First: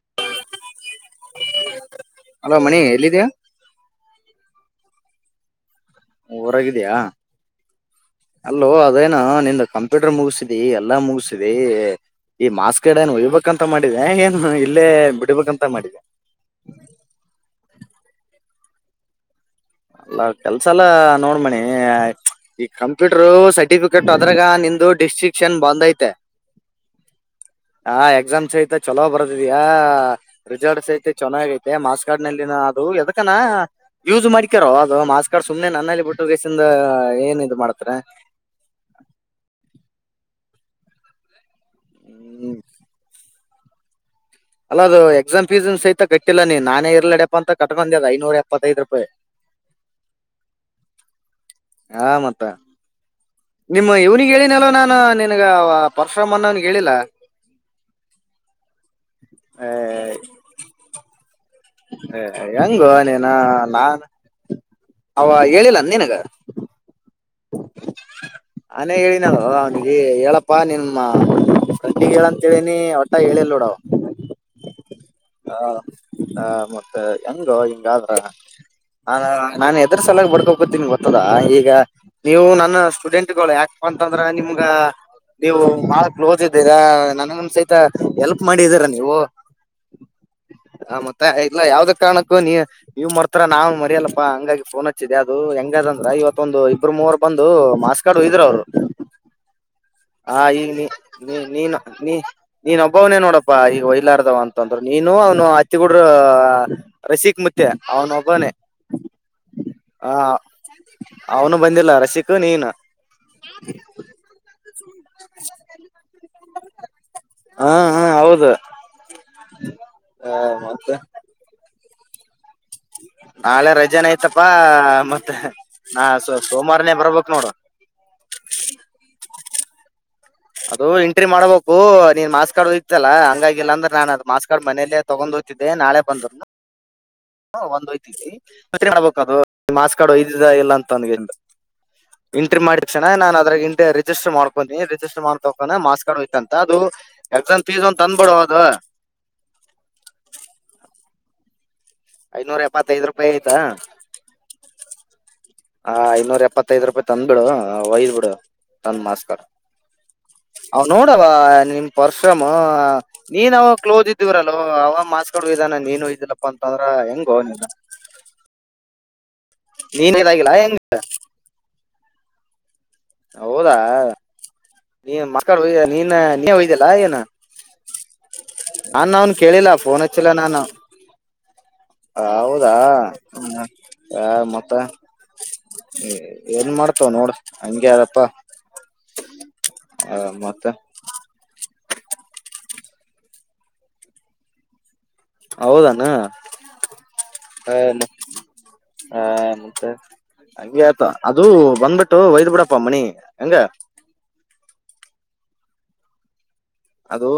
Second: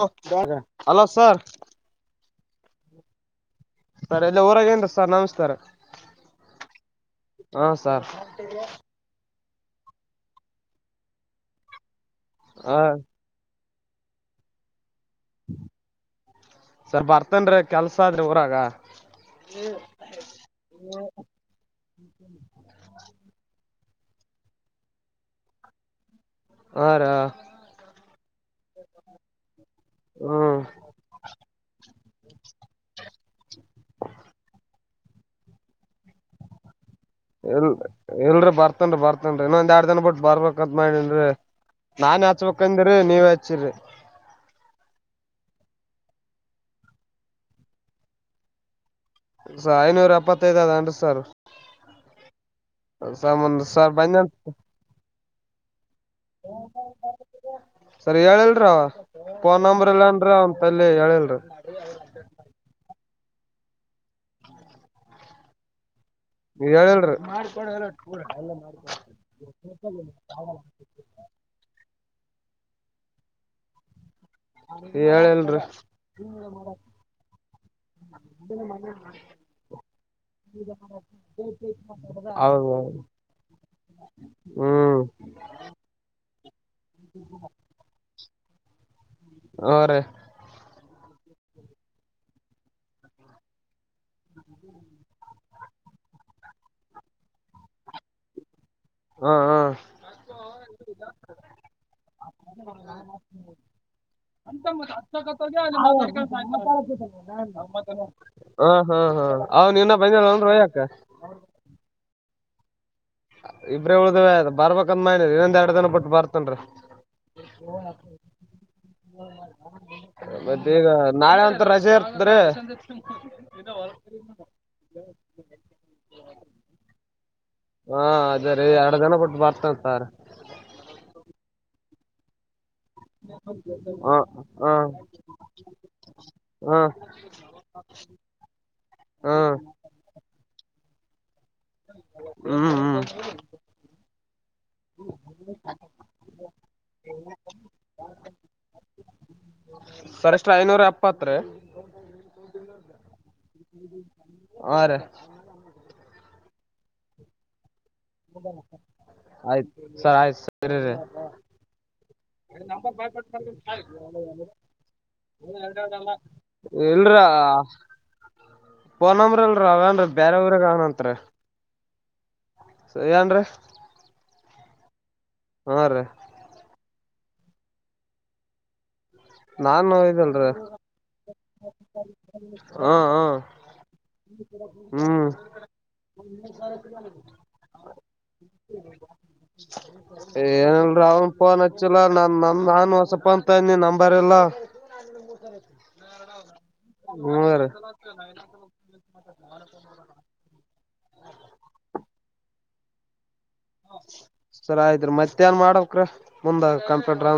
[unintelligible] Hello sir. Hello [inaudible] sir ಎಲ್ಲಿ ಊರಾಗ ಇದೀರಿ ಸರ್ ನಮಸ್ತಾರ. ಊರಾಗ ಇದೀಯಾ ಸರ್ ಅಲ್ಲೋ ಅದೇನೊ ನಿಂದ ಕಂಪ್ಯೂಟರ್ ಮುಗಸಿದಿ ಎಲ್ಲಾ ಮುಗಸಿದಿ ಈ ಹ ಮಾರ್ಕ್ಸ್ಕಾರ್ಡ್ನ್ ಒಯ್ಬೇಕಂತ ಮಾಡಿದೆ ಏನು ಇಲ್ಲೇ ಬಿಡ್ಬೇಕಂತ ಮಾಡಿದೆ ಸರ್ ಬರ್ತೀನ್ರಿ ಕೆಲ್ಸ ಅದರಿ ಊರಾಗ ಅಲ್ಲ ಕೆಲ್ಸ ಎಲ್ಲ ನೋಡ್ಮಣಿ ಈ ಕಂಪ್ಯೂಟರು ಸರ್ಟಿಫಿಕ ಕೆಟ್ ಅದ್ರಾಗ ನಿಂದು ಡಿಸ್ಟ್ರಿಕ್ಷನ್ ಬಂದೆತಿ. ಹಾ ರಿ ಹಾ. ಹಾ ಎಕ್ಸಾಮ್ಸ್ ಸಹಿತ ಚಲೋ ಬರ್ದಿದ್ಯಾ ಹ್ಮ್ ರಿಸಲ್ಟ್ಸ್ ಐತೆ ಚೆನ್ನಾಗೈತೆ ಮಾರ್ಕ್ಸ್ ಕಾಡ್ನಲ್ಲಿ. ಅದು ಎದಕನ ಯೂಸ್ ಮಾಡ್ಕ್ಯಾರೋ ಅದು ಮಾರ್ಕ್ಸ್ ಕಾರ್ಡ್ ಸುಮ್ನೆ ನನ್ನಲ್ಲಿ ಬಿಟ್ಟು ಗೇಸಿಂದ ಏನ್ ಇದು ಇಲ್ ಮಾಡ್ತಾರೆ ಇಲ್ರಿ ಬರ್ತನ್ರಿ ಬರ್ತನ್ರಿ ಇನ್ನೊಂದ್ ಎರಡ್ ದಿನ ಬಿಟ್ಟ ಬರ್ಬೇಕತ್ ಮಾಡನ್ರಿ ನಾನೇ ಹ್ಮ್ ಹಚ್ಚಬೇಕೆಂದ್ರಿ ನೀವೇ ಹಚ್ಚಿರಿ. ಅಲ್ಲ ಅದು ಎಕ್ಸಾಮ್ ಫೀಸನ್ ಸಹಿತ ಕಟ್ಟಿಲ್ಲ ನೀನ್ ನಾನೇ ಇರ್ಲಡ್ಯಪ್ಪ ಅಂತ ಕಟ್ಕೊಂಡಿದಿಲ್ಲ ಐನೂರ ಎಪ್ಪತ್ತೈದು ರೂಪಾಯಿ. ಸರ ಐನೂರ ಎಪ್ಪತ್ತೈಐದ್ ಅದ ಏನ್ರಿ ಸರ್. ಹ ಮತ್ತ. ಸಾಮನ್ ನಿಮ್ಮ ಸರ್ ಬಂದನ್ ಇವ್ನಿಗೆ ಹೇಳಿನಲ್ಲೋ ನಾನ ನಿನ್ಗ ಪರಶುರಾಮಅನ್ನಾವಗ ಹೇಳಿಲ್ಲ. ಸರಿ ಹೇಳಿಲ್ಲರಿ ಅವ ಫೋನ್ ನಂಬರ್ ಇಲ್ಲಏನ್ರ ಅವನ್ ತಲ್ಲಿ ಹೇಳಿಲ್ರಿ. ಏ ಹೆಂಗೋ ನೀನು ನಾನ್ ಅವ ಹೇಳಿಲ್ಲಆನ ನಿನಗ. ಹೇಳಿಲ್ಲರಿ. ಆನ್ಯಗ ಹೇಳಿನಲ್ಲೋ ಅವನಿಗೆ ಹೇಳಪ್ಪ ನಿನ್ ಅವ್ನಿಗೆ ಹೇಳ ಅಂತ ಹೇಳಿನಿ ಒಟ್ಟ ಹೇಳಿಲ್ಲ ನೋಡ ಅವ. ಹೇಳಿಲ್ರಿ. ಹ ಮತ್ತ ಹೆಂಗೋ ಹಿಂಗಾದ್ರ. ಹ ನಾನ್ ಎದ್ರ ಸಲುವಾಗಿ ಬಡ್ಕೊಕತ್ತೆನಿ ಗೊತ್ತದ ಈಗ ನೀವು ನನ್ನ ಹೌದೌದು ಸ್ಟೂಡೆಂಟ್ಗಳು ಯಾಕಪ್ಪ ಅಂತಂದ್ರ ನಿಮ್ಗ ಹ್ಮ್ ನೀವು ಬಹಳ ಕ್ಲೋಸ್ ಇದ್ದೀರಾ ನನಗೂ ಸಹಿತ ಎಲ್ಪ್ ಮಾಡಿದೀರ. ನೀವ್ ಅ ರೀ ಹ ಮತ್ತೆ ಇಲ್ಲಾ ಯಾವ್ದ್ ಕಾರಣಕ್ಕೂ ನೀ ನೀವ್ ಮರ್ತಾರ ನಾನ್ ಮರಿಯಲ್ಲಪ್ಪಾ ಹಂಗಾಗಿ ಪೋನ್ ಹಚ್ಚಿದೆ ಅದು ಹೆಂಗ ಯಂದ್ರೆ ಇವತ್ತೊಂದು ಇಬ್ಬರು ಮೂವರ್ ಬಂದು ಮಾಸ್ಕಾಡು ಹೊಯ್ದರು ಅವರು ಹ್ಮ್ ಹ್ಮ್ ಹ ಈಗ ನೀ ನೀ ನೀನು ನೀ ನೀನೊಬ್ಬ ನೋಡಪ್ಪಾ ಈಗ ಹೊಯ್ಲಾರ್ದವ ಅಂತಂದ್ರ ನೀನು ಅವನು ಹತ್ತಿಗೂಡ ರಶೀಕ್ ಮತ್ತೆ ಅವನು ಒಬ್ಬಾನೆ ಹಾ ಹಾ ಹಾ ಅವ್ನ್ ಇನ್ನ ಹ ಬಂದಿಲ್ಲನ್ರಿ ಒಯ್ಯಾಕ ಅವನು ಬಂದಿಲ್ಲ ರಸಿಕೂ ನೀನು ಇಬ್ಬರೆ ಉಳ್ದ್ವ ಬರ್ಬೇಕಂದ್ ಮಡ್ವಿ ಇನ್ನೊಂದು ಎರಡು ದಿನ ಬಿಟ್ಟು ಬರ್ತ ತಿನ್ರೀ ಹಾ ಹಾ ಹೌದು ಆ ಮತ್ತೆ ಮತ್ತ ಈಗ ನಾಳೆ ಅಂತರ್ ರಜೆ ಇರ್ತ್ರೀ ನಾಳೆ ರಜೆನ ಆಐ್ತಪ್ಪಾ ಮತ್ತೆ ನಾ ಸ ಸೋಮವಾರನೇ ಬರ್ಬೇಕ್ ನೋಡು ಹಾ ಅದೇ ರೀ ಎರಡು ದಿನ ಬಿಟ್ಟು ಬರ್ತಂತಾರೆ ತರಿ ಅದು ಎಂಟ್ರಿ ಮಾಡ್ಬೇಕು ನೀನ್ ಮಾಸ್ಕ್ ಕಾರ್ಡ್ ಇತ್ತಲ್ಲ ಹಂಗಾಗಿಲ್ಲ ಅಂದ್ರೆ ನಾನ ಹಾ ಅದ್ ಮಾರ್ಕ್ಸ ಕಾರ್ಡ್ ಹಾ ಮನೇಲ್ಲೇ ತಗೊಂಡ ಹೋಗತ್ತೀದ್ದೆ ನಾಳೆ ಬಂದು ಹಾ ಹ ಒಂದ್ ಐತಿ ಇಲ್ಲಿ ಹಾ ಮತ್ತೆ ಮಾಕ್ಸ್ ಕಾರ್ಡ್ ಇಲ್ಲ ಅಂತಂದೆ ಎಂಟ್ರಿ ಹ್ಮ್ ಮಾಡಿ ಹ್ಮ್ ಕ್ಷಣ ನಾನ್ ಇಂದೆ ರಿಜಿಸ್ಟರ್ ಮಾಡ್ಕೊನಿ ಮಾಡ್ತಕಾನ ಮಾಸ್ಕ್ ಕಾರ್ಡ್ ಒಯ್ತಾಂತ ಅಂತ ಅದು ಎಕ್ಸಾಮ್ ಫೀಸ್ ಒಂದ್ ತಂದ್ಬಿಡು ಅದು ಸರಿಷ್ಟ್ ಐನೂರ ಎಪ್ಪತ್ತು ರೀ ಐನೂರ ಎಪ್ಪತ್ತೈದ್ ರೂಪಾಯಿ ಐತಾ ಹ ರೀ ಹ ಇನ್ನೂರು ಎಪ್ಪತ್ತೈದ್ ರೂಪಾಯಿ ತಂದ್ಬಿಡು ಆ ವೈದ್ ಬಿಡು ತಂದು ಮಾಕ್ಸ್ ಕಾರ್ಡ್ ಆಯ್ತ್ ಸರ್ ಆಯ್ತ್ ಸರಿ ಅವನ ರೀ ನೋಡವ ನಿಮ್ ಪರ್ಪುಮೂ ಹ ನೀನ್ ಅವಾಗ ಕ್ಲೋಸ್ ಇದ್ದೀವ್ರಲ್ವ ಅವಾಗ ಮಾರ್ಕ್ಸ್ ಕಾರ್ಡ್ ಹೈದಾನ ನೀನು ಇದ್ದಿಲ್ಲಪ್ಪಾ ಅಂತಂದ್ರ ಹೆಂಗೊ ನೀನು [unintelligible] ಪೋನ್ ನಂಬರ್ ಅಲ್ಲೆ ಅವೇನ್ ರೀ ಬೇರೆ ಊರಗ ಅವನತ್ರಿ ಹೌದಾ ನೀ ಮಕ್ಕಳು ಯ ಹಾ ರೀ ನೀನ್ ನೀ ಹೊಯ್ದಲ್ಲಾ ಏನು ನಾನ್ ಅವನು ಕೇಳಿಲ್ಲ ನಾನು ಪೋನ್ ಹಚ್ಚಿಲ್ಲ ಇದಲ್ರಿ ನಾನು ಹೌದಾ ಹಾ ಹಾ ಆ ಮತ್ತ ಹ್ಮ್ ಏನ್ ಮಾಡ್ತನ್ ನೋಡು ಹಂಗೆ ಯಾಪ್ಪಾ ಏನ್ ಇಲ್ರೀ ಅವನು ಪೋನ್ ಚಲೋ ನಾನ್ ನಾನು ಹೊಸ ಪೋನ್ ತನ್ನಿ ನಂಬರ್ ಇಲ್ಲಾ ಹೌದಾನೂ ಹ್ಮ ರೀ ಹೆ ಹಾ ಮತ್ತೆ ಹಾಗೆ ಅದು ಬಂದ್ಬಿಟ್ಟು ಒಯದ್ ಬಿಡಪ ಮಣಿ ಹೆಂಗ್ ಸರಿ ಆಯ್ತ್ ರೀ ಮತ್ತೆ ಏನ್ ಮಾಡಬೇಕ್ರೀ ಅದು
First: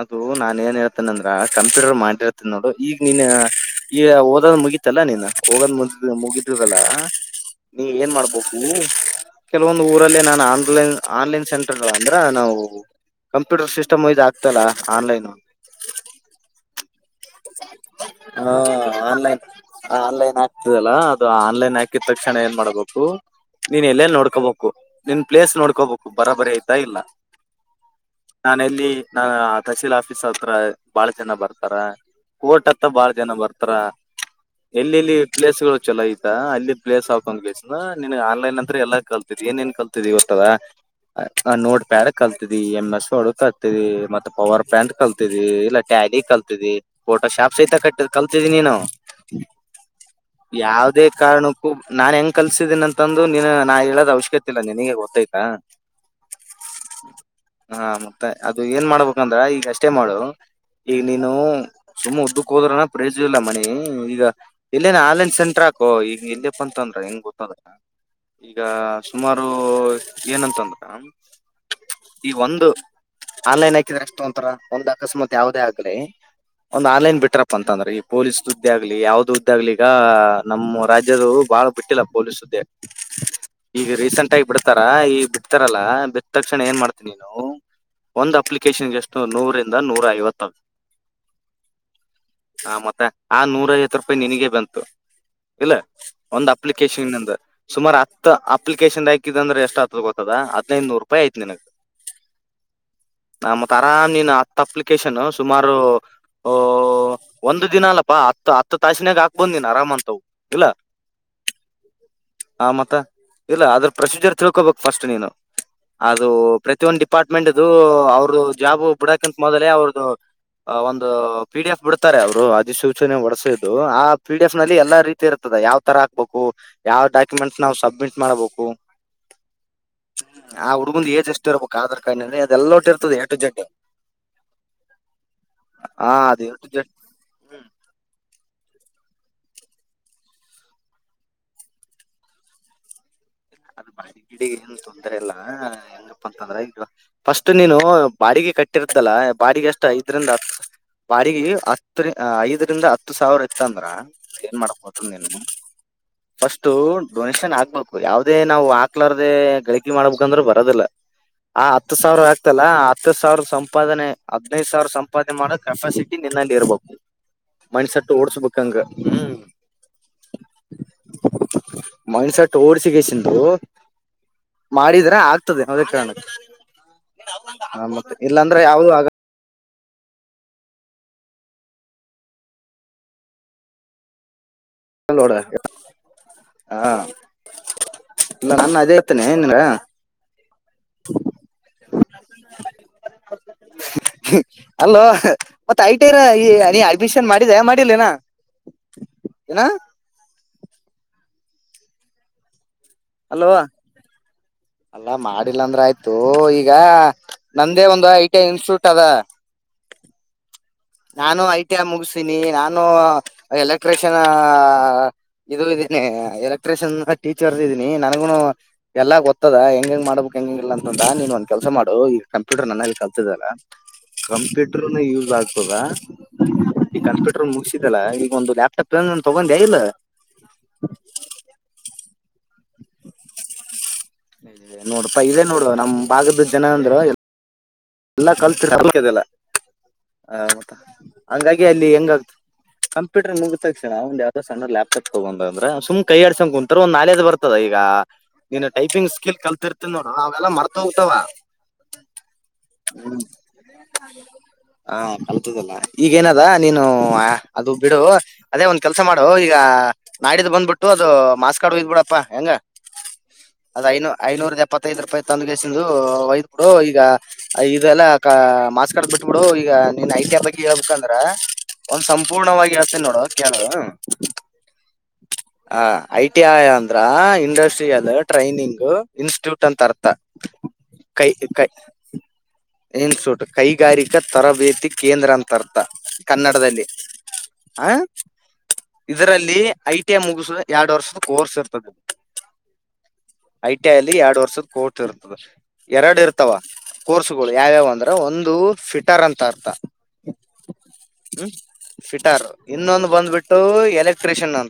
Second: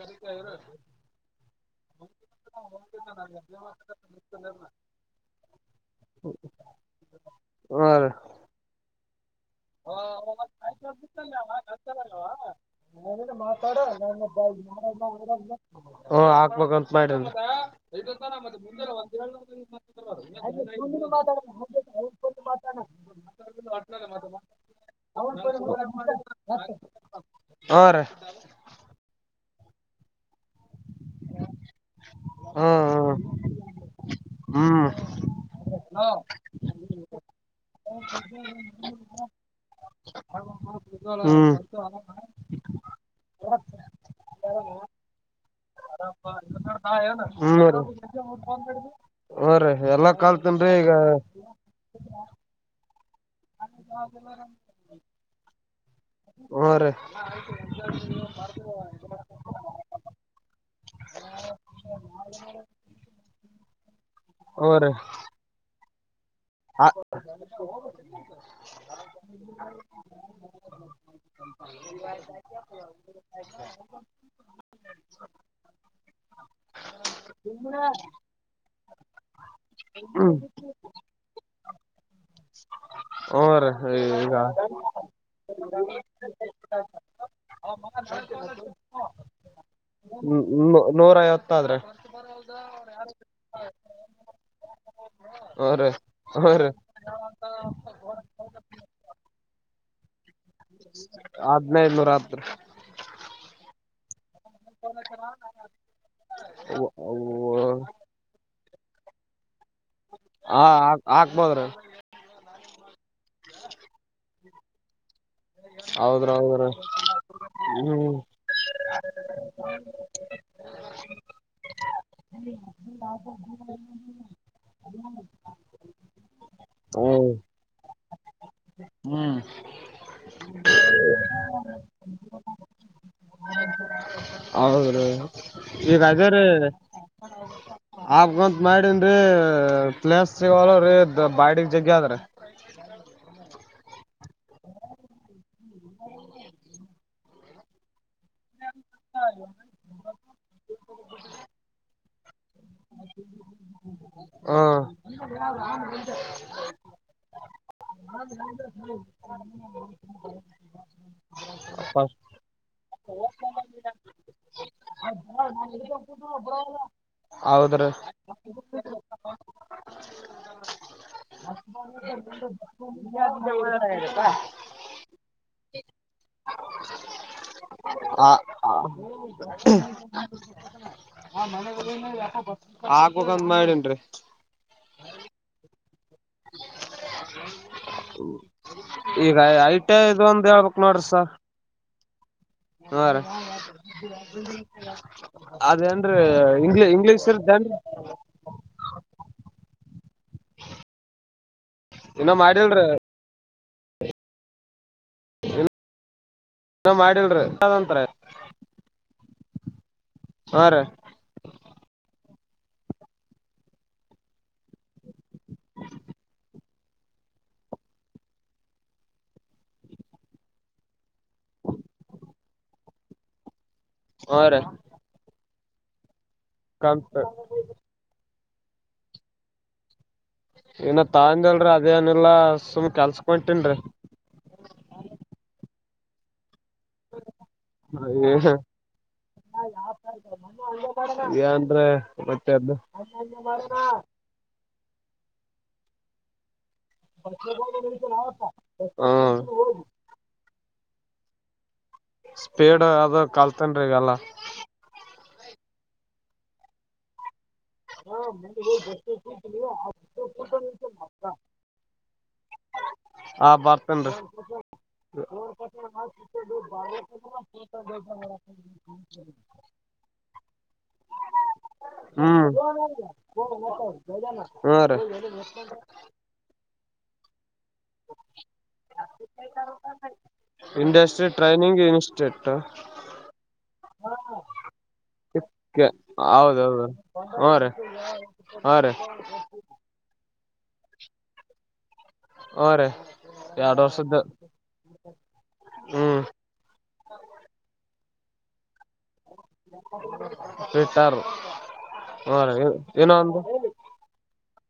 ಅದು ನಾನ್ ಏನ್ ಹೇಳ್ತೀನಿ ಅಂದ್ರೆ ಕಂಸಿಡರ್ ಮಾಡಿರ ನೋಡು ಈಗ ನೀನ್ ಈಗ ಓದ್ ಮುಗಿತಲ್ಲಾ ನೀನ್ ಹೋಗದ ಮುಗಿದ್ ಮುಗಿದಲ್ಲ ಹ್ಮ ನೀ ರೀ ಏನ್ ಮಾಡ್ಬೇಕು ಕೆಲವೊಂದು ಊರಲ್ಲೇ ನಾನು ಆನ್ಲೈನ್ ಆನ್ಲೈನ್ ಸೆಂಟರ್ ಗಳು ಅಂದ್ರೆ ನಾವು ಕಂಪ್ಯೂಟರ್ ಸಿಸ್ಟಮ್ ಇದು ಆಗ್ತಲ್ಲ ಆನ್ಲೈನ್ ಹು ಹಾಕ್ಬೇಕಂತ್ ಮಾಡಿನಿ ಐದು ಹ ಮತ್ತೆ ಮುಂದ ಆನ್ಲೈನ್ ಆನ್ಲೈನ್ ಒಂದ್ [unintelligible] ಮಾಡಬೇಕು ಒರಿಜಿನಲ್ ಮತ್ತ ಕು ನಿನ್ ಪ್ಲೇಸ್ ನೋಡ್ಕೋಬೇಕು ಬರ ಬರಿ ಆಯ್ತ ಇಲ್ಲ ಹಾ ರೀ ನಾನ್ ಎಲ್ಲಿ ಆ ತಹಸೀಲ್ ಆಫೀಸ್ ಹತ್ರ ಬಾಳ ಜನ ಬರ್ತಾರ ಕೋರ್ಟ್ ಹತ್ತ ಬಾಳ ಹ್ಮ್ ಜನ ಬರ್ತಾರ ಹ್ಮ್ ಎಲ್ಲಿಲ್ಲಿ ಪ್ಲೇಸ್ಗಳು ಚಲೋ ಐತ ಅಲ್ಲಿ ಪ್ಲೇಸ್ ಆ ಒಂದ್ಸ ನಿನ್ಗ್ ಆನ್ಲೈನ್ ಅಂತ್ರ ಎಲ್ಲಿ ಕಲ್ತಿದ್ ಏನ್ ಏನ್ ಕಲ್ತಿದ್ ಈ ಇತ್ತದ ಹ್ಮ್ ಹ್ಮ್ ನೋಡ್ ಬ್ಯಾರೆ ಕಲ್ತದಿ ಎಮ್ ಎಸ್ ವಾರ್ಡ್ ಕಲ್ತದಿ ಮತ್ತೆ ಪವರ್ ಪ್ಯಾಂಟ್ ಕಲ್ತದಿ ಇಲ್ಲ ಟ್ಯಾಡಿ ಕಲ್ತದಿ ಫೋಟೋ ಶಾಪ್ ಹ್ಮ್ ಸಹಿತ ರೀ ಕಟ್ಟ ಕಲ್ತಿದೀನಿ ನ ಹ್ಮ ರೀ ಎಲ್ಲಾ ಕಲ್ತನ್ರಿ ಈಗ ಯಾವದೇ ಕಾರಣಕ್ಕೂ ನಾನ್ ಹೆಂಗ್ ಕಲ್ಸಿದ್ದೀನಿ ಅಂತಂದು ನೀನ್ ನಾ ಹೇಳೋದ ಅವಶ್ಯಕತೆ ಇಲ್ಲ ನಿನಗೆ ಗೊತ್ತಾಯ್ತಾ ಬರು ಹಾ ಮತ್ತ ಅದು ಏನ್ ಮಾಡ್ಬೇಕಂದ್ರ ಈಗ ಅಷ್ಟೇ ಮಾಡು ಈಗ ನೀನು ತುಂಬಾ ಉಡ್ಡಕ್ ಹೋದ್ರನ ಪ್ರೇಜಿಲ್ಲ ಮನೆ ಈಗ ಹ್ಮ ರೀ ಎಲ್ಲೇನ ಆಲಿನ್ ಸೆಂಟರ್ ಹಾಕೋ ಈಗ ಎಲ್ಯಪ ಅಂತಂದ್ರ ಹೆಂಗ ಗೊತ್ತದ್ರ ಈಗ ಸುಮಾರು ಏನಂತಂದ್ರ ಈ ಒಂದು ಆನ್ಲೈನ್ ಹಾಕಿದ್ರ ಎಷ್ಟ ತಗೋತಾರ ಒಂದ್ ಅಕಸ್ಮಾತ್ ಯಾವದೇ ಆಗ್ಲಿ ಒಂದ್ ಆನ್ಲೈನ್ ಬಿಟ್ರಪ್ಪ ಅಂತ ಅಂದ್ರೆ ಈ ಪೊಲೀಸ್ ಉುದ್ದೆ ಆಗ್ಲಿ ಯಾವ್ದ ಹದ್ದ ಆಗ್ಲಿ ಈಗ ನಮ್ಮ ರಾಜ್ಯದ ಬಹಳ ಬಿಟ್ಟಿಲ್ಲ ಪೊಲೀಸ್ ಹ್ಮ ರೀ ಈಗ ರೀಸೆಂಟ್ ಆಗಿ ಬಿಡ್ತಾರ ಈಗ ಬಿಡ್ತಾರಲ್ಲ ಬಿಟ್ಟ ತಕ್ಷಣ ಏನ್ ಮಾಡ್ತೀನಿ ನೀನು ಒಂದು ಅಪ್ಲಿಕೇಶನ್ಗೆಷ್ಟು ನೂರಿಂದ ನೂರ ಐವತ್ತು ಹೌದ್ರಿ ಹ ಮತ್ತ ಆ ನೂರೈಐವತ್ತು ರೂಪಾಯಿ ನಿನಗೆ ಬಂತು ಹ್ಮ ಇಲ್ಲ ರೀ ಹ್ಮ ಒಂದ್ ರೀ ಅಪ್ಲಿಕೇಶನ್ಂದ ಸುಮಾರು ಹತ್ತು ಅಪ್ಲಿಕೇಶನ್ ಆಯಕ್ ಅಂದ್ರೆ ಎಷ್ಟ್ ಆಗುತ್ತ ಗೊತ್ ತ್ತದ ಹದ್ನೈದುನೂರು ರೂಪಾಯಿ ಆಯ್ತು ನಿನಗ್ ಹದ್ನೈದನೂರ ಹತ್ರಿ ನ ಮತ್ ಆರಾಮ್ ನೀನು ಹತ್ ಅಪ್ಲಿಕೇಶನ್ ಸುಮಾರು ಓ ಒಂದು ದಿನ ಅಲ್ಲಪಾ ಹತ್ತು ಹತ್ತು ತಾಸಿನಾಗ ಹಾಕ್ ಬೋದು ನೀನು ಆರಾಮ ಅಂತವು ಹ ಇಲ್ಲ ಹಾಕ್ಬೋದ್ರಿ ಇಲ್ಲ ಅದ್ರು ಪ್ರೊಸೀಜರ್ ತಿಳ್ಕೋಬೇಕು ಫಸ್ಟ್ ನೀನು ಅದು ಹೌದ್ರ ಹೌದ್ರ ಪ್ರತಿಯೊಂದು ಡಿಪಾರ್ಟ್ಮೆಂಟ್ದು ಹ್ಮ್ ಅವ್ರದು ಜಾಬ್ ಬಿಡಕಂತ ಮೊದಲೇ ಅವ್ರ್ದ ಹ ಒಂದು ಪಿ ಡಿ ಎಫ್ ಬಿಡ್ತಾರೆ ಅವ್ರು ಅಧಿಸೂಚನೆ ಒಡಸಿದ್ದು ಆ ಪಿ ಡಿ ಎಫ್ ನಲ್ಲಿ ಎಲ್ಲಾ ರೀತಿ ಇರ್ತದೆ ಯಾವ್ ತರ ಹಾಕ್ಬೇಕು ಯಾವ ಡಾಕುಮೆಂಟ್ಸ್ ನಾವ್ ಸಬ್ಮಿಟ್ ಮಾಡ್ಬೇಕು ಹ್ಮ್ ಇ ಇರ್ಬೇಕು ಆಧಾರ್ ಕಾರ್ಡ್ನನಲ್ಲಿ ಅದೆಲ್ಲವೋಟು ಇರ್ತದ ಎ ಟು ಝೆಡ್ ಹೌದ್ರೀ ಈಗ ಅದೇ ರೀ ಅದು ಎ ಟು ಜೆಡ್ ಆಬಂತ ಮಾಡನ್ರೀ ಪ್ಲೇಸ್ ಸಿಗವಲುವ್ರಿ ಬಾಡಗ್ ಜಗ್ಗ ಆದರಿ [inaudible] ಬಿಡಿ ಏನ್ ತೊಂದರೆ ಇಲ್ಲ ಏಂಗಪ್ಪಾ ಅಂತಂದ್ರೆ ಫಸ್ಟ್ ನೀನು ಬಾಡಿಗೆ ಕಟ್ಟಿ ಿತಲ್ಲ ಬಾಡಿಗೆ ಅಷ್ಟು ಐದರಿಂದ ಹ ಬಾಡಿಗೆ ಹ ಐದ ಹತ್ತು ಸಾವಿರ ಇತ್ತ ಅಂದ್ರ ಏನ್ ಮಾಡಾಕ್ ಗೊತ್ತದ ಹ್ಮ ನೀನು ಫರ್ಸ್ಟ್ ಡೊನೇಷನ್ ಆಗ್ಬೇಕು ಯಾವ್ಡ್ ನಾವು ಹಾಕ್ಲಾರದೆ ಗಳಿಕೆ ಮಾಡ್ಬೇಕಂದ್ರೆ ಬರದಿಲ್ಲ ಆ ಹತ್ತು ಸಾವಿರ ಆಕ್ತಲ ಹ ಆ ಹತ್ತು ಸಾವಿರ ಸಂಪಾದನೆ ಹದಿನೈದು ಸಾವಿರ ಸಂಪಾದನೆ ಮಾಡೋ ಕೆಪಾಸಿಟಿ ನಿನ್ನಲ್ಲಿ ಇರ್ಬೇಕು ಹೌದ್ರಿ ಮಿಂಡ್ಸೆಟ್ ಓಡ್ಸ್ಬೇಕ್ ಅಂಗ ಹ್ಮ್ ಮಿಂಡ್ಸೆಟ್ ಓಡ್ಸಿಗೆಸಿಂದ ಮಾಡಿದ್ರ ಆಗ್ತದೆ ಯಾವುದೇ ಕಾರಣಕ್ಕ ಹ ಮತ್ತೆ ಇಲ್ಲಾಂದ್ರೆ ಯಾವ್ದು ಆಗ ಹ್ಮ ಆಗ್ಬೇಕಂತ್ ಮಾಡನ್ರಿ ಹ ಇಲ್ಲ ಅದೇ ಇರ್ತೇನೆ ಈಗ ನಿನ್ಗ ಐಟ ಇದು ಒಂದು ಹೇಳ್ಬೇಕಕ್ ನೋಡ್ರಿ ಸರ್ [inaudible] ಹ ರಿ ಅಲ್ಲೋ ಮತ್ತ ಅದೇನ್ರಿ ಐಟಿರ ಈ ನೀ ಇಂಗ್ಲಿ ಅಡ್ಮಿಷನ್ ಇಂಗ್ಲಿಷ್ರ್ನ್ ಇರುತ್ ಮಾಡಿದೆ ಏನ್ರೀ ಮಾಡಿಲ್ಲೇನಾ ಏನ ಇನ್ನ ಮಾಡಿಲ್ರಿ ಹಲವಾ ಅಲ್ಲಾ ಮಾಡಿಲ್ಲ ಅಂದ್ರ ಆಯ್ತು ಈಗ ಇನ್ನ ಮಾಡಿಲ್ರಿ ನಂದೇ ಅದಂತ್ರಿ ಒಂದು ಐ ಟಿ ಇನ್ಸ್ಟಿಟ್ಯೂಟ್ ಅದ ಹಾ ರೀ ನಾನು ಐ ಟಿ ಆ ಮುಗಿಸಿನಿ ನಾನು ಎಲೆಕ್ಟ್ರಿಷನ್ ಇದರದೇನೆ ಇರ ನ್ ಟೀಚರ್ ಇದಿನನಿ ನನ್ಗು ಎಲ್ಲಾ ಗೊತ್ತದ ಹೆಂಗ ಮಾಡ್ಬೇಕು ಹೆಂಗ ಇಲ್ಲ ಅಂತ ತಾ ನೀನ್ ಒಂದ್ ಕೆಲಸ ಮಾಡು ಈ ಕಂಪ್ಯೂಟರ್ ನನಲ್ಲಿ ಕಲ್ತಿದ್ದೆಲ್ಲ ಹಾ ರೀ ಕಂಪ್ಯೂಟರ್ ನು ಯೂಸ್ ಆಗ್ ದಾ ಈ ಕಂತ್ ಕಂಪ್ಯೂಟರ್ ಮುಗಸಿದಲ್ಲಾ ಈಗ ಒಂದು ಲ್ಯಾಪ್ಟಾಪ್ ಏನನ್ ತಗೊಂಡ್ಯಾ ಇಲ್ಲ ಏನ ತಾ ಅಂದ್ನೆಲ್ರಿ ಅದೇನಿಲ್ಲಾ ಸುಮ್ ಕೆಲ್ಸಕ್ ಹೊಂಟೇನ್ರಿ ನೋಡಪ್ಪಾ ಇದೇ ನೋಡುವ ನಮ್ಮ್ ಭಾಗದ ಜನ ಅಂದ್ರ ಎ ಎಲ್ಲ ಕಲ್ತಿಲ್ಲ [unintelligible] ಹಾ ಮತ್ತ ಹಂಗಾಗಿ ಅಲ್ಲಿ ಏನ್ರೀ ಹೆಂಗ ಆಗ್ತ ಮತ್ತೆ ಅದ ಕಂಪ್ಯೂಟರ್ ಮುಗಿದ ತಕ್ಷಣ ಅವ ಯಾವ್ದೋ ಸಣ್ಣ ಲ್ಯಾಪ್ ಕತಗೊಂಡ ಅಂದ್ರ ಸುಮ್ ಕೈ ಆಡ್ಸಂದ್ ಕುಂ ತ್ರ ಒಂದ ನಾಲೇಜ್ ಬರ್ತದ ಈಗ ನೀನ್ ಟೈಪಿಂಗ್ ಹ್ಮ ಸ್ಕಿಲ್ ಕಲ್ತಿರ್ತಿದಿ ನೋಡು ಅವೆಲ್ಲ ಮರ ತೋಗ್ತವಾ. ಪೇಡ ಅದ ಕಲ್ತನ್ರೀಗೆಲ್ಲ. ತದಲ್ಲ ಈಗೇನದ ನೀನು ಅ ಅದು ಬಿಡು ಅದೇ ಒಂದ್ ಕೆಲಸ ಮಾಡು ಈಗ ನಾಡಿದು ಬಂದ್ಬಿಟ್ಟು ಅದು ಮಾಸ್ಕ್ ಆಡ ವೈದ್ ಬಿಡಪ್ಪಾ ಹೆಂಗ ಹ ಆ ಅದ್ ಐನೂ ಬರ್ತನ್ರಿ ಐನೂರ್ದೆಪ್ಪತ್ತೈದ್ ರೂಪಾಯಿ ತಂದಗೆಸಂದು ಒಯದ್ ಬಿಡು ಈಗ ಇದೆಲ್ಲಾ ಕ ಮಾಸ್ಕ್ ಕಾಡದ ಬಿಟ್ಬಿಡು ಈಗ ನೀನ್ ಐ ಟಿ ಐ ಬಗ್ಗೆ ಹೇಳ್ಬೇಕ ಅಂದ್ರ ಒಂದು ಹ್ಮ್ ಸಂಪೂರ್ಣವಾಗಿ ಹೇಳ್ತೀನಿ ಕೇಳು ಹ್ಮ ರೀ ಅ ಐ ಟಿ ಐ ಅಂದ್ರ ಇಂಡಸ್ಟ್ರಿ ಟ್ರೈನಿಂಗ್ ಇನ್ಸ್ಟಿಟ್ಯೂಟ್ ಅಂತ ಅರ್ಥ ಕೈ ಇಂಡಸ್ಟ್ರಿ ಕೈ ಟ್ರೈನಿಂಗ್ ಇನ್ಸ್ಟಿಟ್ಯೂಟ್ ಇನ್ಸ್ಟಿಟ್ಯೂಟ್ ಕೈಗಾರಿಕಾ ತರಬೇತಿ ಕೇಂದ್ರ ಅಂತರ್ಥ ಕನ್ನಡದಲ್ಲಿ. ಹ ಆ ರ ಇದರಲ್ಲಿ ಐ ಟಿ ಐ ಮುಗಸುದ ಎರಡು ವರ್ಷದ ಕೋರ್ಸ್ ಇರ್ತದೆ. ಹ ರೇ ಐ ಟಿ ಐ ಅಲ್ಲಿ ಎರಡು ವರ್ಷದ ಕೋರ್ತ ಇರ್ತದ ಎರಡು ಹ್ಮ್ ಇರ್ತಾವ ಕೋರ್ಸ್ಗಳು. ಯಾವ್ಯಾವ ಅಂದ್ರ ಒಂದು ಫಿಟರ್ ಅಂತ ಅರ್ಥ. ಪಿಟ್ಟಾರ್ ಹ್ಮ್ ಹ ಫಿಟಾರ್ ಇನ್ನೊಂದು ಬಂದ್ಬಿಟ್ಟು ಎಲೆಕ್ಟ್ರಿಷಿಯನ್ಂತ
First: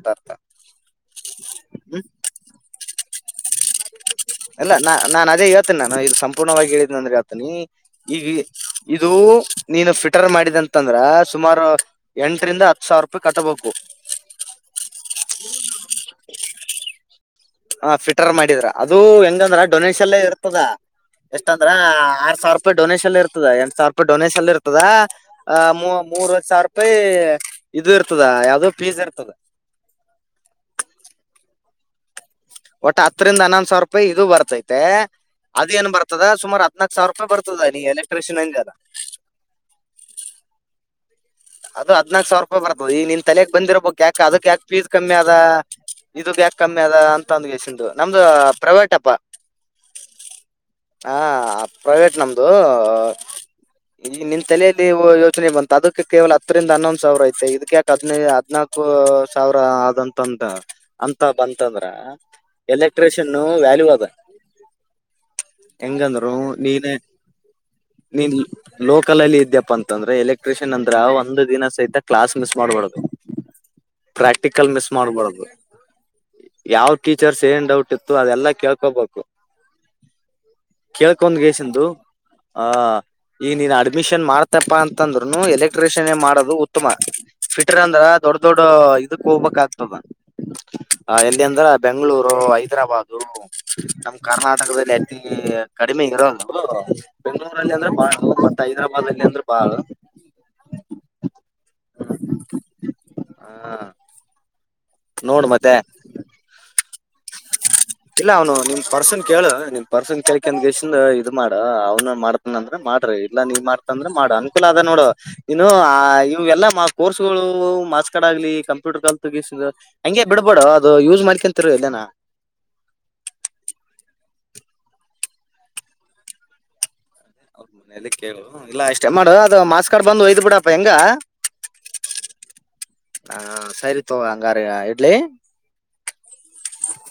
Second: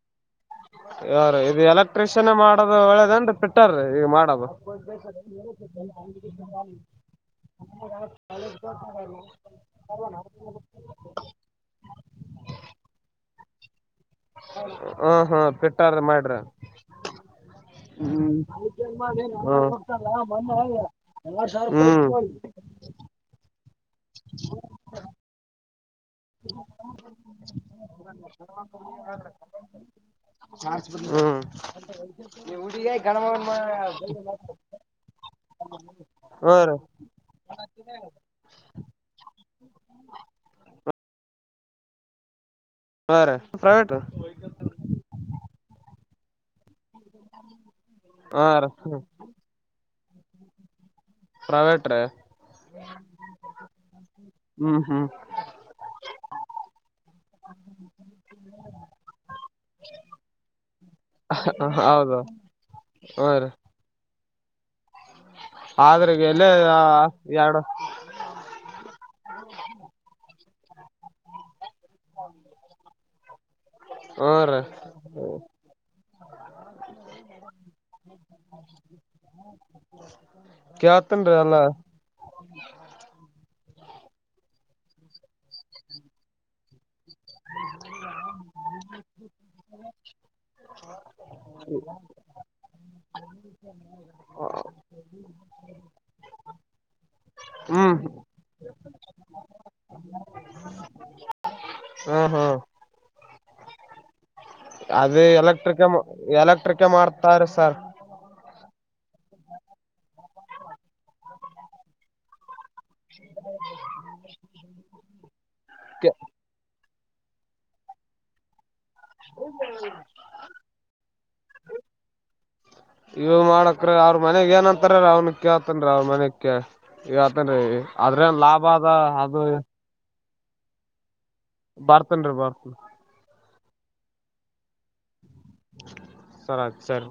ಯಾರು ಇದು ಎಲೆಕ್ಟ್ರಿಷಿಯನ್ ಮಾಡುದು ಒಳ್ಳೇದೇನ್ರಿ. ಅಲ್ಲ ನಾ ನಾನ್ ಅದೇ ಹೇಳತೀನಿ ನಾನು ಇದು ಸಂಪೂರ್ಣವಾಗಿ ಹೇಳಿದನ ಅಂದ್ರ ಹೇಳತಿನಿ ಈಗ ಇದು ನೀನು ಫಿಟರ್ ಮಾಡಿದ ಅಂತಂದ್ರ ಸುಮಾರು ಎಂಟರಿಂದ ಹತ್ತು ಸಾವಿರ ರೂಪಾಯಿ ಕಟ್ಟಬಕು. ಹ ಹಾ ಪಿಟ್ಟಾರ ಮಾಡ್ರ [inaudible] ಹ ಫಿಟರ್ ಮಾಡಿದ್ರ ಅದು ಹೆಂಗಂದ್ರ ಹ್ಮ್ ಡೊನೇಷಲ್ಲ ಇರ್ತದ ಎಷ್ಟ ಅಂದ್ರ ಹ್ಮ್ ಆರ್ ಸಾವಿರ ರೂಪಾಯಿ ಡೊನೇಷಲ್ಲ್ ಇರ್ತದ ಎಂಟ್ ಸಾವಿರೂಪಾಯಿ ಡೊನೇಷಲ್ ಇರ್ತದ ಅ ಇರ್ತದ ಯಾವ್ದೋ ಫೀಸ್ [inaudible] ಇರ್ತದ ಹ್ಮ್ ಒಟ್ಟ ಹತ್ತರಿಂದ ಹನ್ನೊಂದ್ ಸಾವಿರ ರೂಪಾಯಿ ಇದು ಬರ್ತೈತೆ. ಅದ ಏನ್ ಬರ್ತದ ಹಾ ಸುಮಾರು ರೀ ಹದನಾಕ್ ಸಾವಿರ ರೂಪಾಯಿ ಬರ್ತದ ನೀ ಎಲೆಕ್ಟ್ರಿಷಿಯನ್ ಅಂದೆಲ. [inaudible] ಅದು ಹದ್ನಾಕ್ ಸಾವಿರ ರೂಪಾಯಿ ಬರತದ ಈಗ್ ಹಾ ನಿನ್ ರೀ ತಲೆಕ್ ಪ್ರೈವೇಟ್ ಬಂದಿರಬೋಕ್ ಯಾಕ ಅದಕ್ ಯಾಕಕ್ ಫೀಸ್ ಕಮ್ಮಿ ಆದ. ಇದು ಬ್ಯಾಕ್ ಕಮ್ಮಿ ಅದ ಅಂತ ಒಂದ್ಗೆಸುಂದ ನಮ್ದು ಹಾ ರೀ ಪ್ರೈವೇಟಪ್ಪ. ಹ ಪ್ರೈವೇಟ್ ನಮ್ದು ಈಗ ನಿನ್ ಹ್ಮ್ ತಲೆಯಲ್ಲಿ ಹ್ಮ್ ವ ಯೋಚನೆ ಬಂತು ಅದ ಕ ಕೇವಲ ಹತ್ತರಿಂದ ಹನ್ನೊಂದ್ ಸಾವಿರ ಐತೆ ಇದಕ್ಯಾಕ ಹದ್ನೈ ಹದ್ನಾಕು ಸಾವಿರ ಆದಂತಂದ ಅಂತ ಬಂತಂದ್ರ ಹೌದು ಹ್ಮ ಎಲೆಕ್ಟ್ರಿಷಿಯನ್ ರೀ ವ್ಯಾಲ್ಯೂ ಅದ. ಆದ್ರ ಎಂಗಂದರೂ ಎಲ್ಲ ನೀನ ಎರಡು ನೀನ್ ಲ್ ಲೋಕಲ್ ಅಲ್ಲಿ ಇದ್ಯಪ್ಪಾ ಅಂತಂದ್ರೆ ಎಲೆಕ್ ಏನಂದ್ರ ಒಂದು ದಿನ ಸಹಿತ ಕ್ಲಾಸ್ ಮಿಸ್ ಮಾಡ್ಬಾಡ್ದು. ಹ್ಮ ರೀ ಪ್ರಾಕ್ಟಿಕಲ್ ಮಿಸ್ ಮಾಡ್ಬಾರದು. ಯಾವ ಟೀಚರ್ಸ್ ಏನ್ ಡೌಟ್ ಇತ್ತು ಅದೆಲ್ಲಾ ಕೇಳ್ಕೋಬೇಕು. ಕೇಳ್ತನ್ರಿ ಎಲ್ಲ ಕೇಳ್ಕಂದ್ಗೆಸಂದು ಆ ಈ ನೀನ್ ಅಡ್ಮಿಷನ್ ಮಾಡ್ತಪ್ಪಾ ಅಂತಂದ್ರುನು ಎಲೆಕ್ಟ್ರಿಷಿಯನ್ ಮಾಡದು ಉತ್ತಮ ಫಿಟ್ರ ಅಂದ್ರ ದೊಡ್ ದೊಡ್ ಇದಕ್ ಹೋಗ್ಬೇಕ ಆಗ್ತದ ಎಲ್ಲಿ ಅಂದ್ರ ಬೆಂಗಳೂರು ಹೈದ್ರಾಬಾದ್ ಹ ನಮ್ ಕರ್ನಾಟಕದಲ್ಲಿ ಅತಿ ಕಡಿಮೆಗರೋ ಬೆಂಗಳೂರಲ್ಲಿ ಹ್ಮ ಅಂದ್ರೆ ಬಾಳಟ್ಟ ಹೈದರಾಬಾದ ಅಲ್ಲಿ ಅಂದ್ರೆ ಬಾಳ ಹ್ಮ ಹ್ಮ ಹಾ ಅದ ಎಲೆಕ್ಟ್ರಿಕ ಎಲೆಕ್ಟ್ರಿಕ ಮಾಡ್ತಾರ ಇಲ್ಲ ಅವನು ನಿಮ್ ಪರ್ಸನ್ ಕೇಳ ನಿಮ್ ಪರ್ಸನ್ ಕಂದ ಇದು ಮಾಡ ಅವ್ನು ಮಾಡ್ತಾನ ಅಂದ್ರ ಮಾಡ ಇಲ್ಲಾ ನೀ ಮಾಡ್ತ ಅಂದ್ರೆ ಮಾಡ ಅನುಕೂಲ ಅದ ನೋಡು ಇನ್ನು ಇವ್ಗೆಲ್ಲ ಕೋರ್ಸ್ ಗಳು ಮಾಸ್ ಕಡ ಆಗ್ಲಿ ಕಂ ಕಲ್ ತಗ ಹಂಗೆ ಬಿಡ್ಬೇಡ ಅದು ಯೂಸ್ ಮಾಡ್ಕೊಂತಿರ ಇಲ್ಲೇನ ಇವ ಮಾಡಕ್ರ ಅವ್ರ ಮನೆಗ್ ಏನಂತಾರ ಅವ್ನ ಕೇಳ್ತನ್ ಅವ್ರ ಮನಯಕ್ಕೆ ಇವತ್ತೇನ್ ಅವ್ರ ಮನೇಲಿ ಅದ್ರೇನ್ ಕೇಳು ಲಾಭ ಇಲ್ಲ ಅದ ಇಷ್ಟೇ ಮಾಡು ಅದು ಮಾರ್ಕ್ಸ್ ಕಾರ್ಡ್ ಬಂದು ಯ್ ಬಿಡಪ್ಪ ಹೆಂಗ ಬರ್ತನ್ರಿ ಬರ್ತನ್ ಹಾ ಸರಿತ ಅಂಗಾರ ಎಟ್ ಸರತ್ ಸರ್